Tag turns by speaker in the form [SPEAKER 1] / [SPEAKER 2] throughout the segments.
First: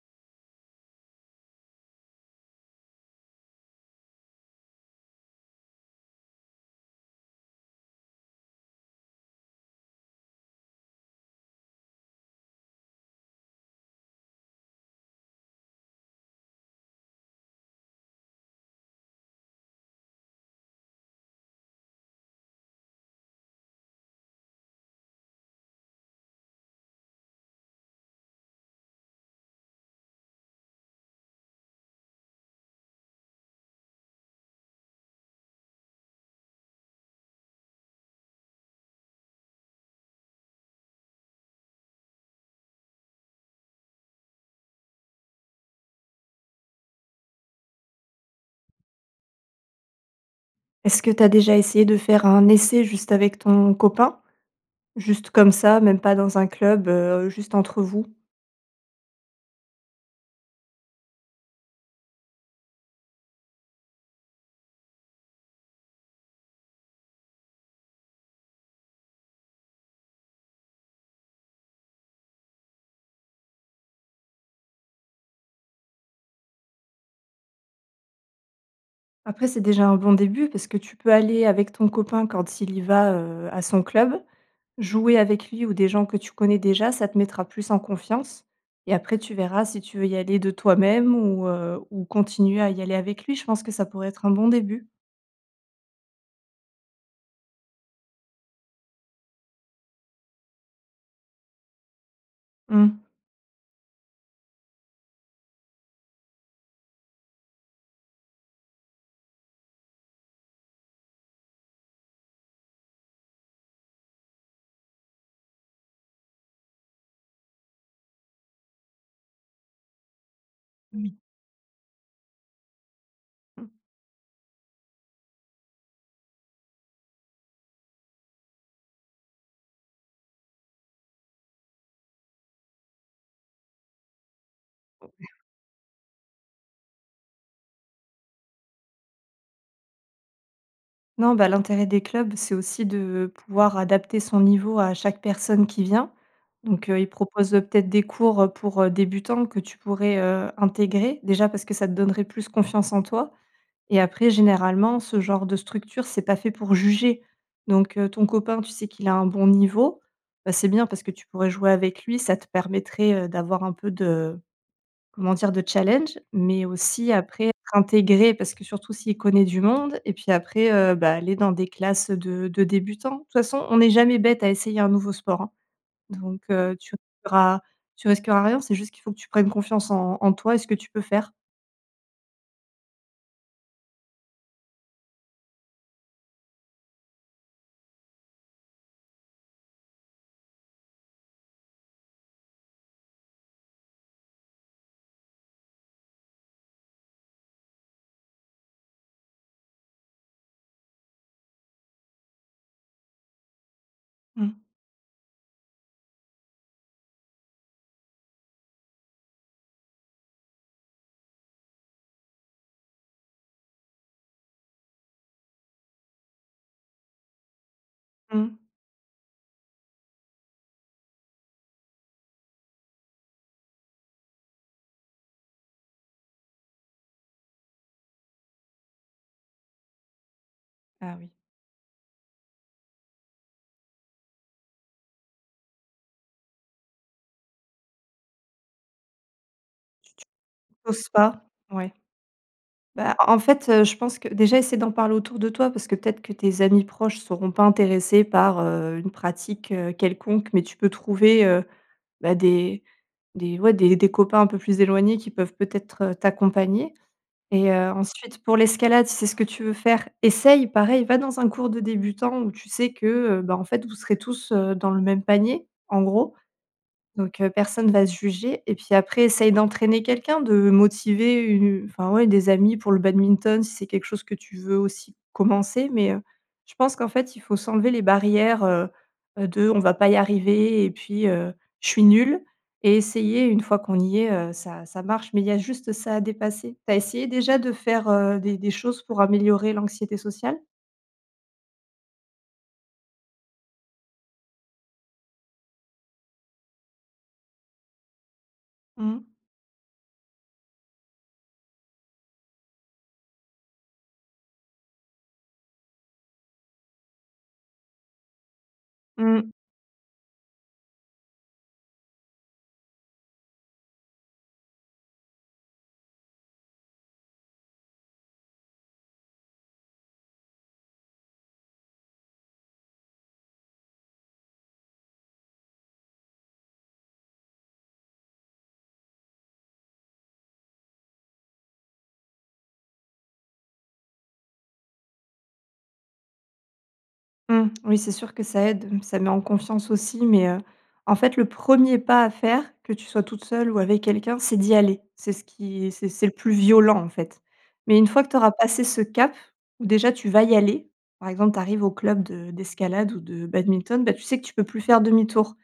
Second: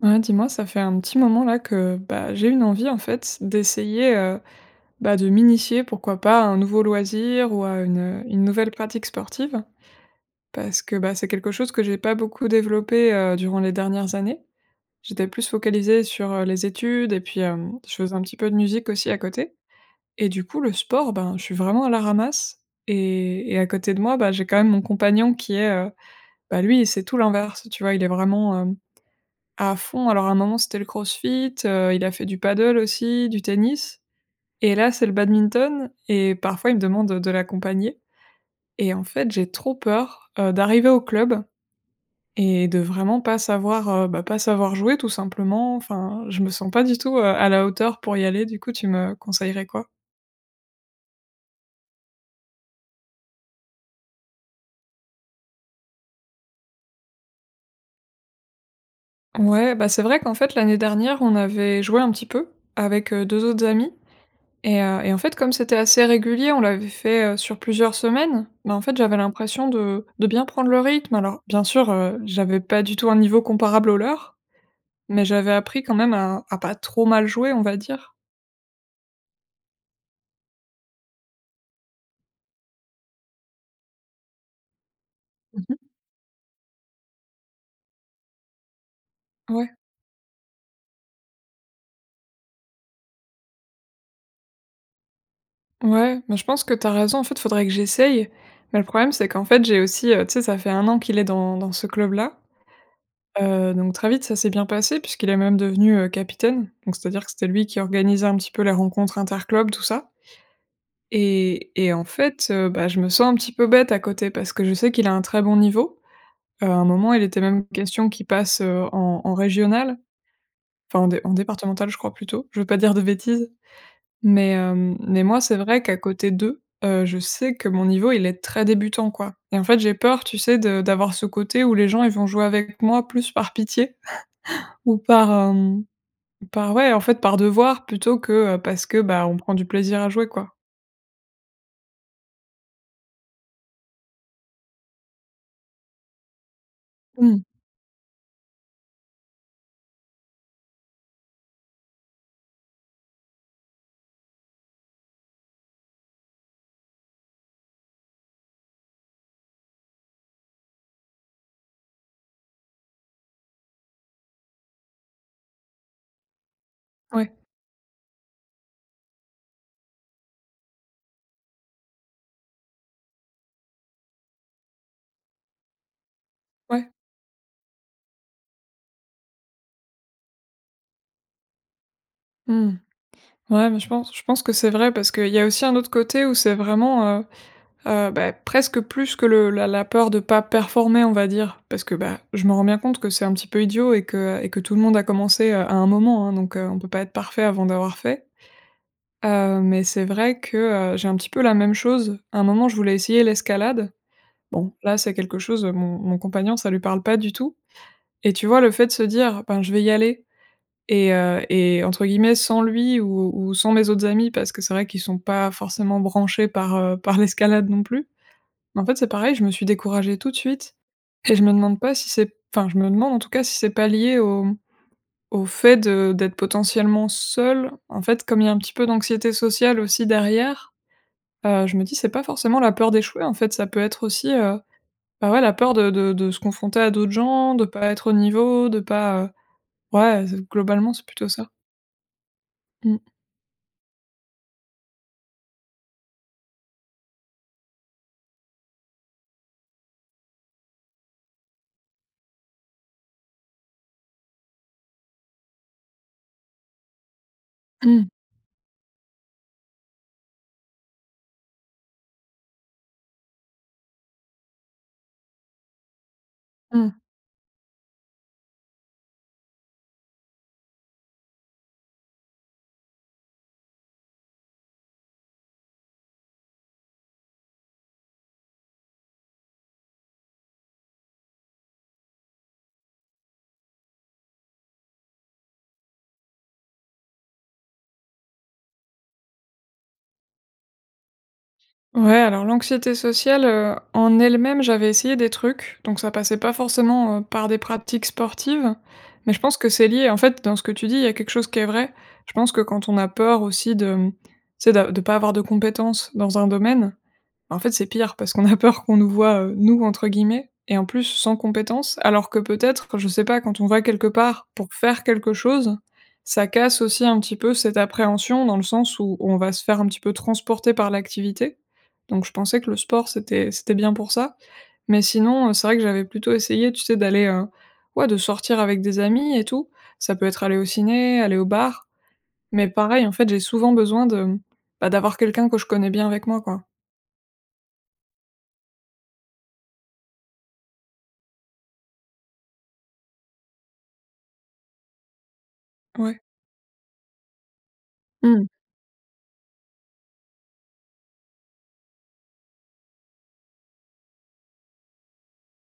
[SPEAKER 1] Ouais, dis-moi, ça fait un petit moment là que, bah, j'ai une envie, en fait, c'est d'essayer, heu, bah, de m'initier, pourquoi pas, à un nouveau loisir ou à une une nouvelle pratique sportive. Parce que, bah, c'est quelque chose que j'ai pas beaucoup développé, heu, durant les dernières années. J'étais plus focalisée sur, heu, les études et puis, hem, je faisais un petit peu de musique aussi à côté. Et du coup, le sport, ben, je suis vraiment à la ramasse. Et et à côté de moi, bah, j'ai quand même mon compagnon qui est heu bah lui, c'est tout l'inverse, tu vois? Il est vraiment, hem, à fond. Alors à un moment, c'était le CrossFit, heu, il a fait du paddle aussi, du tennis. Et là, c'est le badminton. Et parfois, il me demande heu, de l'accompagner. Et en fait, j'ai trop peur, heu, d'arriver au club et de vraiment pas savoir, heu, bah, pas savoir jouer tout simplement. Enfin, je me sens pas du tout, heu, à la hauteur pour y aller. Du coup, tu me conseillerais quoi?
[SPEAKER 2] Est-ce que tu as déjà essayé de faire un essai juste avec ton copain? Juste comme ça, même pas dans un club, heu, juste entre vous?
[SPEAKER 1] Ouais, bah, c'est vrai qu'en fait l'année dernière, on avait joué un petit peu avec, heu, 2 autres amis. Et heu et en fait, comme c'était assez régulier, on l'avait fait, heu, sur plusieurs semaines, mais en fait j'avais l'impression de de bien prendre le rythme. Alors, bien sûr, heu, j'avais pas du tout un niveau comparable aux leurs, mais j'avais appris quand même à à pas trop mal jouer, on va dire.
[SPEAKER 2] Après, c'est déjà un bon début, parce que tu peux aller avec ton copain quand il y va, heu, à son club. Jouer avec
[SPEAKER 1] Mmh
[SPEAKER 2] lui ou
[SPEAKER 1] mh.
[SPEAKER 2] des gens que tu connais déjà, ça te mettra plus en confiance. Et après, tu verras
[SPEAKER 1] Ouais.
[SPEAKER 2] si tu veux y aller de toi-même ou heu, ou continuer à y aller avec lui. Je pense que ça pourrait être un bon début.
[SPEAKER 1] Ouais. Mais je pense que tu as raison, en fait, faudrait que j'essaye. Mais le problème, c'est qu'en fait, j'ai aussi, heu tu sais, ça fait 1 an qu'il est dans dans ce club-là
[SPEAKER 2] Mmh.
[SPEAKER 1] heu, donc très vite, ça s'est bien passé puisqu'il est même devenu, heu, capitaine. Donc, c'est-à-dire que c'était lui qui organisait un petit peu les rencontres interclubs, tout ça et et en fait, heu, bah, je me sens un petit peu bête à côté, parce que je sais qu'il a un très bon niveau. Heu, à un moment, il était même question qu'il passe, heu, en en régionales. Enfin en
[SPEAKER 2] Oui.
[SPEAKER 1] dé en départementales, je crois, plutôt. Je veux pas dire de bêtises,
[SPEAKER 2] Mmh.
[SPEAKER 1] mais, hem, mais moi, c'est vrai qu'à côté d'eux, heu, je sais que mon niveau, il est très débutant, quoi. Et en fait, j'ai peur, tu sais, de d'avoir ce côté où les gens, ils vont jouer avec moi plus par pitié ou par,
[SPEAKER 2] Mmh.
[SPEAKER 1] hem, par, ouais, en fait par devoir plutôt que, heu, parce que, bah, on prend du plaisir à jouer, quoi.
[SPEAKER 2] Non, ben l'intérêt des clubs, c'est aussi de pouvoir adapter son niveau à chaque personne qui vient. Donc, heu, ils
[SPEAKER 1] Mmh.
[SPEAKER 2] proposent, heu, peut-être des cours pour, heu, débutants que tu pourrais, heu, intégrer. Déjà, parce que ça te donnerait plus confiance en toi. Et après, généralement, ce genre de structures c'est pas fait pour juger. Donc, heu, ton copain, tu sais qu'il a un bon niveau, bah, c'est bien parce que tu pourrais jouer avec lui, ça te permettrait, heu, d'avoir un peu de, comment dire? De challenge. Mais aussi
[SPEAKER 1] Ouais.
[SPEAKER 2] après être intégrée parce que surtout s'il connaît du monde et puis après, heu, bah, aller dans des classes, heu, de de débutants. De toute façon, on est jamais bête à essayer un nouveau sport, hein. Donc, heu,
[SPEAKER 1] Ouais.
[SPEAKER 2] tu auras tu risqueras rien, c'est juste qu'il faut que tu prennes confiance en en toi et ce que tu peux faire.
[SPEAKER 1] Mmh. Ouais, mais je pense je pense que c'est vrai, parce qu'il y a aussi un autre côté où c'est vraiment heu, heu, bah, presque plus que le la la peur de pas performer, on va dire, parce que, bah, je m'en rends bien compte que c'est un petit peu idiot et que et que tout le monde a commencé, heu, à un moment, hein. Donc, heu, on peut pas être parfait avant d'avoir fait. Heu, mais c'est vrai que, heu, j'ai un petit peu la même chose. À un moment, je voulais essayer l'escalade.
[SPEAKER 2] Mmh.
[SPEAKER 1] Bon. Là, c'est quelque chose, heu, mon mon compagnon, ça lui parle pas du tout. Et tu vois, le fait de se dire: «Ben je vais y aller» et heu et entre guillemets: «sans lui ou ou sans mes autres amis» parce que c'est vrai qu'ils sont pas forcément branchés par heu, par l'escalade non plus.
[SPEAKER 2] Mmh.
[SPEAKER 1] Bah, en fait, c'est pareil, je me suis découragée tout de suite et je me demande pas si c'est p enfin je me demande, en tout cas, si c'est pas lié au au fait de d'être potentiellement seule. En fait, comme il y a un petit peu d'anxiété sociale aussi derrière,
[SPEAKER 2] Ah, oui.
[SPEAKER 1] heu, je me dis: «C'est pas forcément la peur d'échouer en fait, ça peut être aussi, heu, bah, ouais la peur de de de se confronter à d'autres gens, de pas être au niveau, de pas heu».
[SPEAKER 2] T
[SPEAKER 1] Ouais
[SPEAKER 2] tu
[SPEAKER 1] heu, c globalement, c'est
[SPEAKER 2] oses
[SPEAKER 1] plutôt
[SPEAKER 2] pas?
[SPEAKER 1] ça.
[SPEAKER 2] Ouais.
[SPEAKER 1] Mmh.
[SPEAKER 2] Bah, en en fait heu, je pense que, déjà, essaye d'en parler autour de toi, parce que peut-être que tes amis proches seront pas intéressés par, heu, une pratique, heu, quelconque. Mais tu peux trouver, heu, bah, des des ouais des des copains un peu plus éloignés, qui peuvent peut-être, heu, t'accompagner. Et heu,
[SPEAKER 1] Mmh.
[SPEAKER 2] ensuite, pour l'escalade, si c'est ce que tu veux faire, essaye. Pareil, va dans un cours de débutant, où tu sais que, heu, bah, en fait, vous serez tous, heu, dans le même panier, en gros.
[SPEAKER 1] Mmh.
[SPEAKER 2] Donc, heu, personne va se juger. Et puis après, essaye d'entraîner quelqu'un, de motiver u enfin ouais des amis pour le badminton, si c'est quelque chose que tu veux aussi commencer. Mais, heu, je pense qu'en fait, il faut s'enlever les barrières, heu, heu, de: «On va pas y arriver» et puis: «Heu, je suis nulle» et essayer. Une fois qu'on y est, heu, ça ça marche. Mais il y a juste ça a dépasser. Tu as essayé déjà de faire, heu, des des choses pour améliorer l'anxiété sociale?
[SPEAKER 1] Ouais, alors l'anxiété sociale, heu, en elle-même, j'avais essayé des trucs. Donc, ça passait pas forcément, heu, par des pratiques sportives.
[SPEAKER 2] Mmh.
[SPEAKER 1] Mais je pense que c'est lié. En fait, dans ce que tu dis, il y a quelque chose qui est vrai. Je pense que, quand on a peur aussi de, hem, tu sais, d'a de pas avoir de compétences dans un domaine, bah, en fait, c'est pire. Parce qu'on a peur qu'on nous voit,
[SPEAKER 2] Mmh.
[SPEAKER 1] heu, «nous», entre guillemets, et en plus sans compétences. Alors que, peut-être enfin, je sais pas, quand on va quelque part pour faire quelque chose, ça casse aussi un petit peu cette appréhension, dans le sens où, on va se faire un petit peu transporter par l'activité. Donc, je pensais que le sport, c'était c'était bien pour ça. Mais sinon, heu, c'est vrai que j'avais plutôt essayé, tu sais, d'aller, heu, ouais, de sortir avec des amis et tout. Ça peut être aller au ciné, aller au bar. Mais pareil, en fait, j'ai souvent besoin de, bah, d'avoir quelqu'un que je connais bien avec moi, quoi.
[SPEAKER 2] Mmh. Oui, c'est sûr que ça aide, ça met en confiance aussi. Mais, heu, en fait, le premier pas à faire, que tu sois toute seule ou avec quelqu'un, c'est d'y aller. C'est ce qui c'est
[SPEAKER 1] Ouais.
[SPEAKER 2] c'est le plus violent, en fait. Mais une fois que
[SPEAKER 1] Mmh.
[SPEAKER 2] t'auras passé ce cap, déjà, tu vas y aller. Par exemple, t'arrives au club de d'escalade ou de badminton, bah, tu sais que tu peux plus faire demi-tour.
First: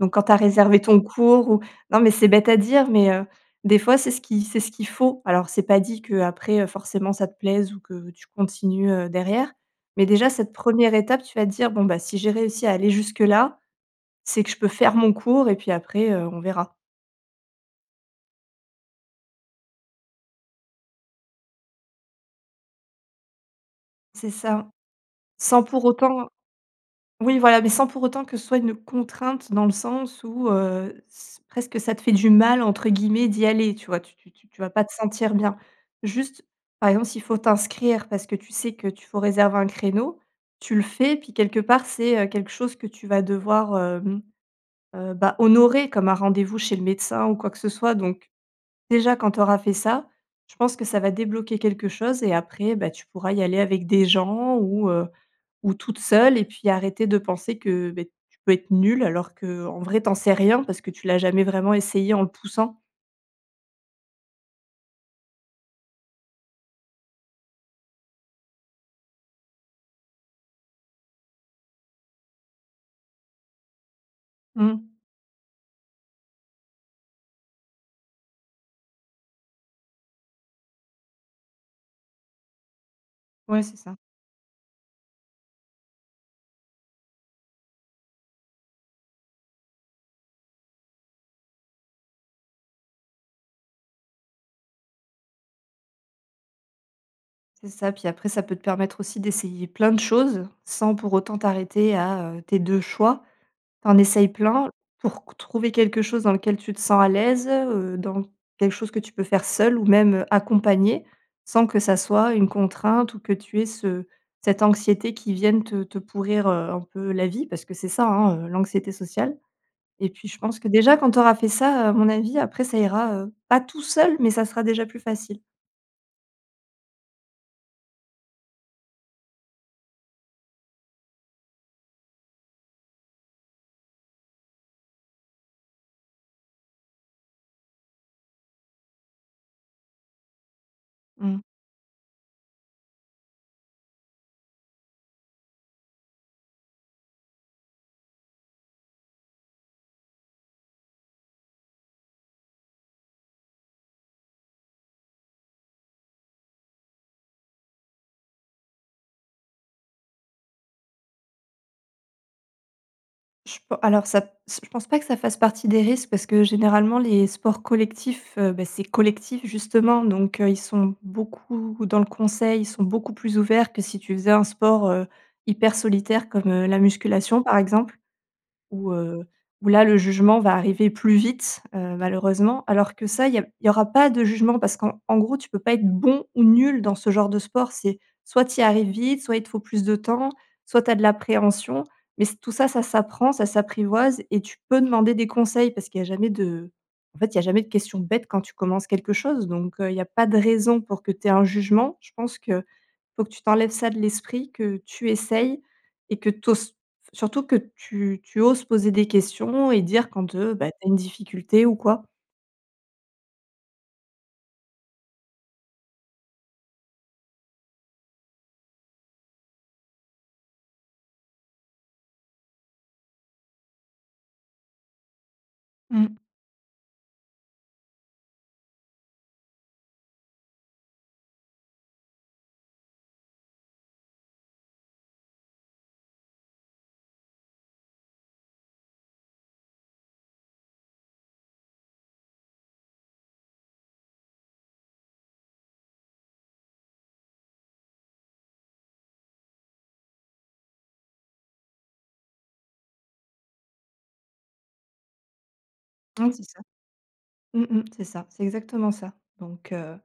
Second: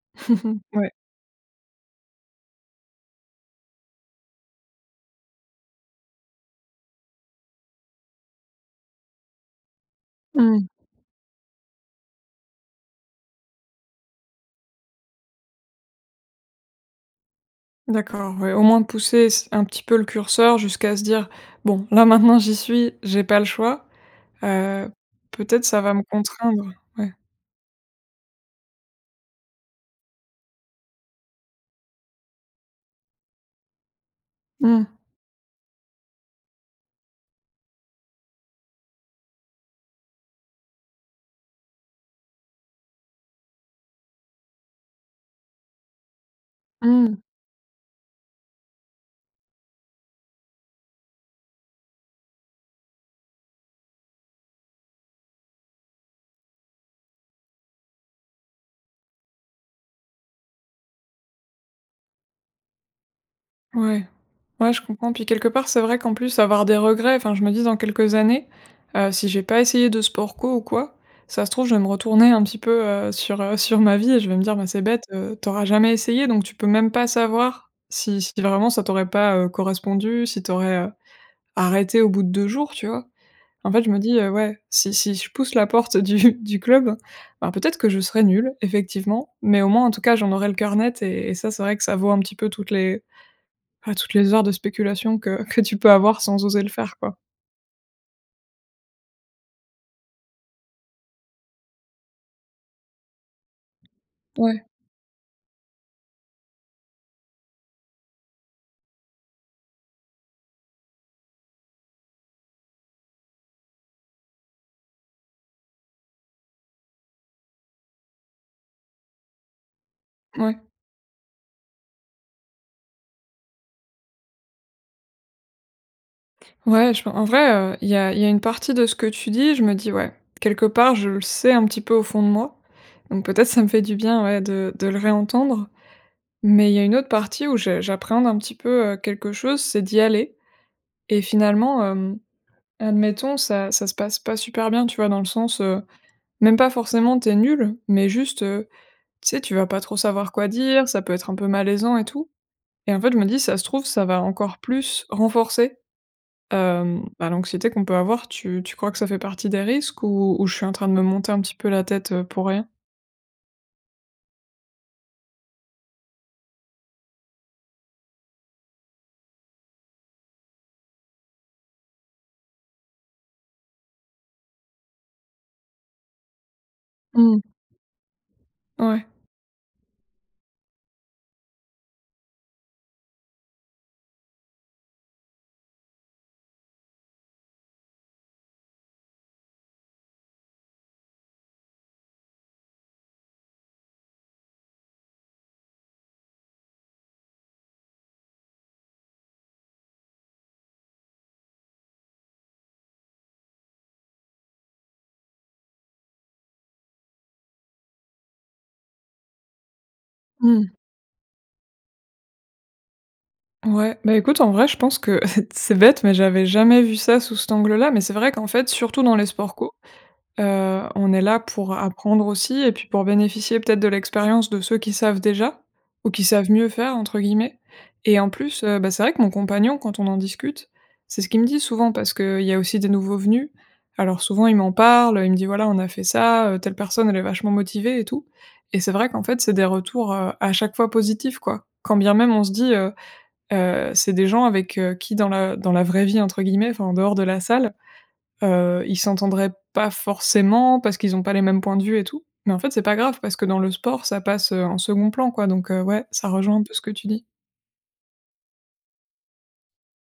[SPEAKER 2] Donc, quand t'as réservé
[SPEAKER 1] Ouais.
[SPEAKER 2] ton cours ou non, mais c'est bête à dire, mais, heu, des fois, c'est ce qui c'est ce qu'il faut. Alors, c'est pas dit qu'après, heu, forcément, ça te plaise ou que tu continues, heu, derrière. Mais déjà, cette
[SPEAKER 1] Mmh.
[SPEAKER 2] première étape, tu vas te dire: «Bon, bah, si j'ai réussi à aller jusque-là, c'est que je peux faire mon cours et puis après, heu, on verra».
[SPEAKER 1] D'accord, ouais, au moins pousser s un petit peu le curseur jusqu'à se dire: «Bon, là maintenant, j'y suis, j'ai pas le choix»,
[SPEAKER 2] C'est ça.
[SPEAKER 1] heu,
[SPEAKER 2] Sans
[SPEAKER 1] peut-être ça
[SPEAKER 2] pour
[SPEAKER 1] va me
[SPEAKER 2] autant
[SPEAKER 1] contraindre, ouais.
[SPEAKER 2] Oui voilà, mais sans pour autant que ce soit une contrainte dans le sens où, heu, s presque ça te fait du «mal», entre guillemets, d'y aller. Tu vois? Tu tu tu tu vas pas
[SPEAKER 1] Mmh.
[SPEAKER 2] te sentir bien. Juste, par exemple, s'il faut t'inscrire parce que tu sais que tu faut réserver un créneau, tu le fais, puis quelque part, c'est, heu, quelque chose que tu vas devoir, hem, heu, bah honorer comme un rendez-vous chez le
[SPEAKER 1] Mmh.
[SPEAKER 2] médecin, ou quoi que ce soit. Donc, déjà, quand t'auras fait ça, je pense que ça va débloquer quelque chose. Et après, bah, tu pourras y aller avec des gens ou, heu, ou toute seule et puis arrêter de penser que, beh, tu peux être nulle, alors que, en vrai, t'en sais rien, parce que tu l'as jamais vraiment essayé en le poussant.
[SPEAKER 1] Ouais. Ouais, je comprends. Puis, quelque part, c'est vrai, qu'en plus avoir des regrets enfin, je me dis: «Dans quelques années, heu, si j'ai pas essayé de sport co ou quoi, ça se trouve, je vais me retourner un petit peu, heu, sur, heu, sur ma vie» et je vais me dire: «Ben, c'est
[SPEAKER 2] Mmh.
[SPEAKER 1] bête, heu, t'auras jamais essayé, donc tu peux même pas savoir si si vraiment, ça t'aurait pas, heu, correspondu, si t'aurais, heu, arrêté au bout de 2 jours», tu vois?
[SPEAKER 2] Ouais,
[SPEAKER 1] En
[SPEAKER 2] c'est
[SPEAKER 1] fait, je
[SPEAKER 2] ça.
[SPEAKER 1] me dis: «Heu, ouais, si si je pousse la porte du du club, bah, peut-être que je serai nulle effectivement. Mais, au moins, en tout cas, j'en aurai le cœur net et et ça, c'est vrai que ça vaut un petit peu toutes les enfin toutes les heures de spéculation que que tu peux avoir sans oser le faire, quoi.
[SPEAKER 2] C'est ça, puis après, ça peut te permettre aussi d'essayer plein de choses sans, pour autant, t'arrêter à, heu, tes 2 choix. T'en essayes
[SPEAKER 1] Ouais.
[SPEAKER 2] plein, pour qu trouver quelque chose dans lequel tu te sens à l'aise, heu, dans quelque chose que tu peux faire seule, ou même accompagnée, sans que ça soit une contrainte ou que tu aies ce cette anxiété qui vienne te te pourrir, heu, un peu la vie, parce que c'est ça hein, heu, l'anxiété sociale. Et puis, je pense
[SPEAKER 1] Ouais.
[SPEAKER 2] que, déjà quand t'auras fait ça, heu, à mon avis, après ça ira, heu, pas tout seul, mais ça sera déjà plus facile.
[SPEAKER 1] Ouais, je pen en vrai, heu, il y a il y a une partie de ce que tu dis, je me dis: «ouais, quelque part, je le sais un petit peu au fond de moi». Donc peut-être ça me fait du bien, ouais de de le réentendre. Mais il y a une autre partie où je j'appréhende un petit peu, heu, quelque chose, c'est d'y aller. Et
[SPEAKER 2] Mmh.
[SPEAKER 1] finalement, hem, admettons, ça ça se passe pas super bien, tu vois, dans le sens, heu, même pas forcément, tu es nulle. Mais juste, heu, tu sais, tu vas pas trop savoir quoi dire, ça peut être un peu malaisant et tout. Et en fait, je me dis, ça se trouve, ça va encore plus renforcer, hem, bah, l'anxiété qu'on peut avoir. Tu tu crois que ça fait partie des risques ou ou je suis en train de me monter un petit peu la tête, heu, pour rien?
[SPEAKER 2] Je pen alors ça s je pense pas que ça fasse partie des risques parce que, généralement, les sports collectifs, heu, ben, c'est collectif justement donc, heu, ils sont beaucoup dans le conseil, ils sont beaucoup plus ouverts que si tu faisais un sport, heu, hyper solitaire comme, heu, la
[SPEAKER 1] Mmh.
[SPEAKER 2] musculation par exemple. Où,
[SPEAKER 1] Ouais.
[SPEAKER 2] heu, où là, le jugement va arriver plus vite, heu, malheureusement. Alors que ça, il y a il y aura pas de jugement parce qu'en gros tu peux pas être bon ou nul dans ce genre de sport. C'est soit tu y arrives vite, soit il te faut plus de temps, soit tu as de l'appréhension. Mais c tout ça, ça s'apprend, ça s'apprivoise et tu peux demander des conseils parce qu'il y a jamais de en fait, il y a jamais de question bête, quand tu commences quelque chose. Donc, heu, il y a pas de raison pour que tu aies un jugement. Je pense qu'il faut que tu t'enlèves ça de l'esprit, que tu essayes et que tu oses faut surtout que tu tu oses poser des questions et dire quand, heu, bah,
[SPEAKER 1] Mmh.
[SPEAKER 2] tu as une difficulté ou quoi.
[SPEAKER 1] Ouais, bah, écoute, en vrai, je pense que c'est bête, mais j'avais jamais vu ça sous cet angle là. Mais c'est vrai qu'en fait, surtout dans les sports co, heu, on est là pour apprendre aussi et puis pour bénéficier peut-être de l'expérience de ceux qui savent déjà ou
[SPEAKER 2] Mmh.
[SPEAKER 1] qui savent mieux faire entre guillemets. Et en plus, heu, bah, c'est vrai que mon compagnon, quand on en discute, c'est ce qu'il me dit souvent, parce qu'il y a aussi des nouveaux venus. Alors souvent, il m'en parle, il me dit: «Voilà, on a fait ça, heu, telle personne, elle est vachement motivée et tout». Et c'est vrai qu'en fait, c'est des retours, heu, à chaque fois positifs, quoi. Quand bien même, on se dit, heu heu, c'est des gens avec qui, dans la dans la vraie vie, entre guillemets, enfin en dehors de la salle, heu, ils s'entendraient pas forcément parce qu'ils ont pas les mêmes points de vue et tout. Mais en fait, c'est pas grave parce que dans le sport, ça passe, heu, en second plan, quoi. Donc, heu, ouais, ça
[SPEAKER 2] Ouais, c'est
[SPEAKER 1] rejoint
[SPEAKER 2] ça.
[SPEAKER 1] un peu ce que tu dis.
[SPEAKER 2] Mmh mh, c'est ça, c'est exactement ça, donc, heu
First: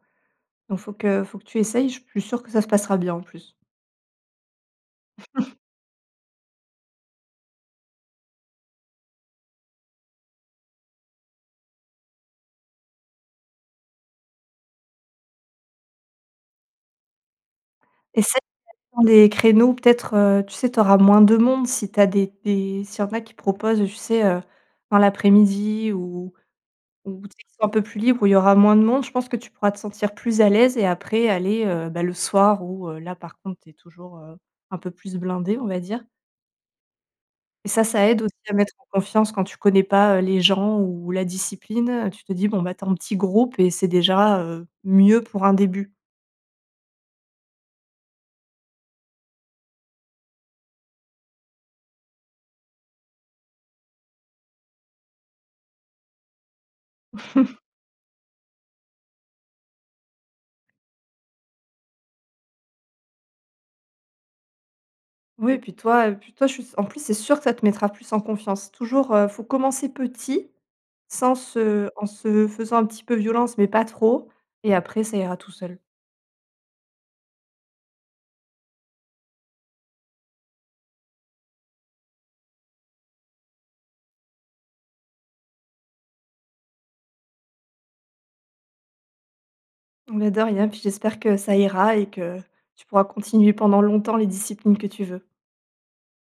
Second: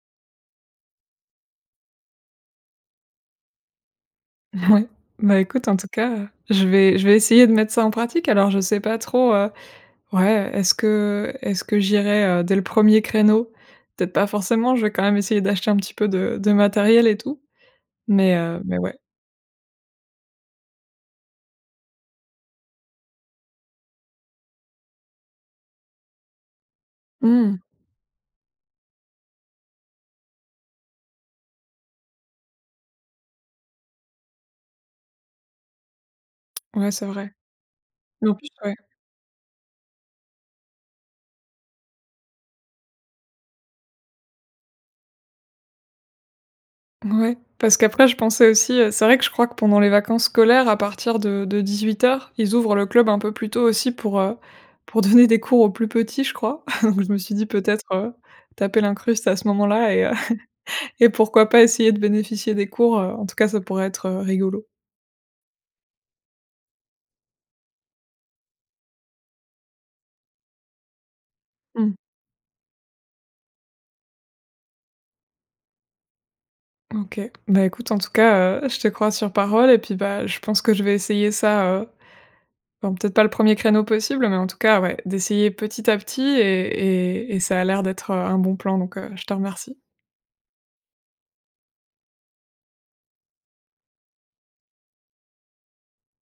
[SPEAKER 2] donc faut que faut que tu essayes. Je suis plus sûre que ça se passera bien en plus.
[SPEAKER 1] Ouais, bah, écoute, en tout cas, heu, je vais je vais essayer de mettre ça en pratique. Alors je ne sais pas trop, heu ouais, est-ce que est-ce que j'irai dès le 1er créneau? Peut-être, pas forcément, je vais quand même essayer d'acheter un petit peu de de matériel et tout, mais
[SPEAKER 2] Essaye de
[SPEAKER 1] heu mais ouais.
[SPEAKER 2] prendre les créneaux peut-être, heu, tu sais, tu auras moins de monde si tu as des des s'il y en a qui proposent, tu sais, heu, dans l'après-midi ou ou dès qu'ils
[SPEAKER 1] Mmh.
[SPEAKER 2] sont un peu plus libre où il y aura moins de monde, je pense que tu pourras te sentir plus à l'aise et après aller, heu, bah, le soir où là par contre, c'est toujours, heu, un peu plus blindé, on va dire.
[SPEAKER 1] Ouais c'est vrai.
[SPEAKER 2] Et ça, ça aide
[SPEAKER 1] Mais en
[SPEAKER 2] aussi
[SPEAKER 1] plus
[SPEAKER 2] à mettre
[SPEAKER 1] ouais
[SPEAKER 2] en confiance quand tu connais pas, heu, les gens ou la discipline. Tu te dis, bon bah, tu es en petit groupe et c'est déjà, heu, mieux pour un début.
[SPEAKER 1] Ouais, parce qu'après, je pensais aussi heu c'est vrai que je crois que, pendant les vacances scolaires, à partir de de 18:00 heures, ils ouvrent le club un peu plus tôt aussi pour, heu, pour donner des cours aux plus petits, je crois, donc je me suis dit peut-être, heu, taper l'incruste à ce moment-là et heu, et pourquoi pas essayer de bénéficier des cours, heu. En tout cas, ça pourrait être, heu, rigolo.
[SPEAKER 2] Oui, puis toi et puis toi, je suis s en plus c'est sûr que ça te mettra plus en confiance. Toujours, heu, faut commencer petit sans se
[SPEAKER 1] Mmh.
[SPEAKER 2] en se faisant un petit peu violence, mais pas trop. Et après ça ira tout seul.
[SPEAKER 1] OK. Bah écoute, en tout cas, heu, je te crois sur parole et puis, bah, je pense que je vais essayer ça, heu bon, peut-être pas le 1er créneau possible, mais en tout cas, ouais, d'essayer petit à petit et et et ça a l'air d'être, heu, un bon plan, donc, heu, je te remercie.
[SPEAKER 2] Mais de rien. Puis, j'espère que ça ira et que tu pourras continuer pendant longtemps les disciplines que tu veux.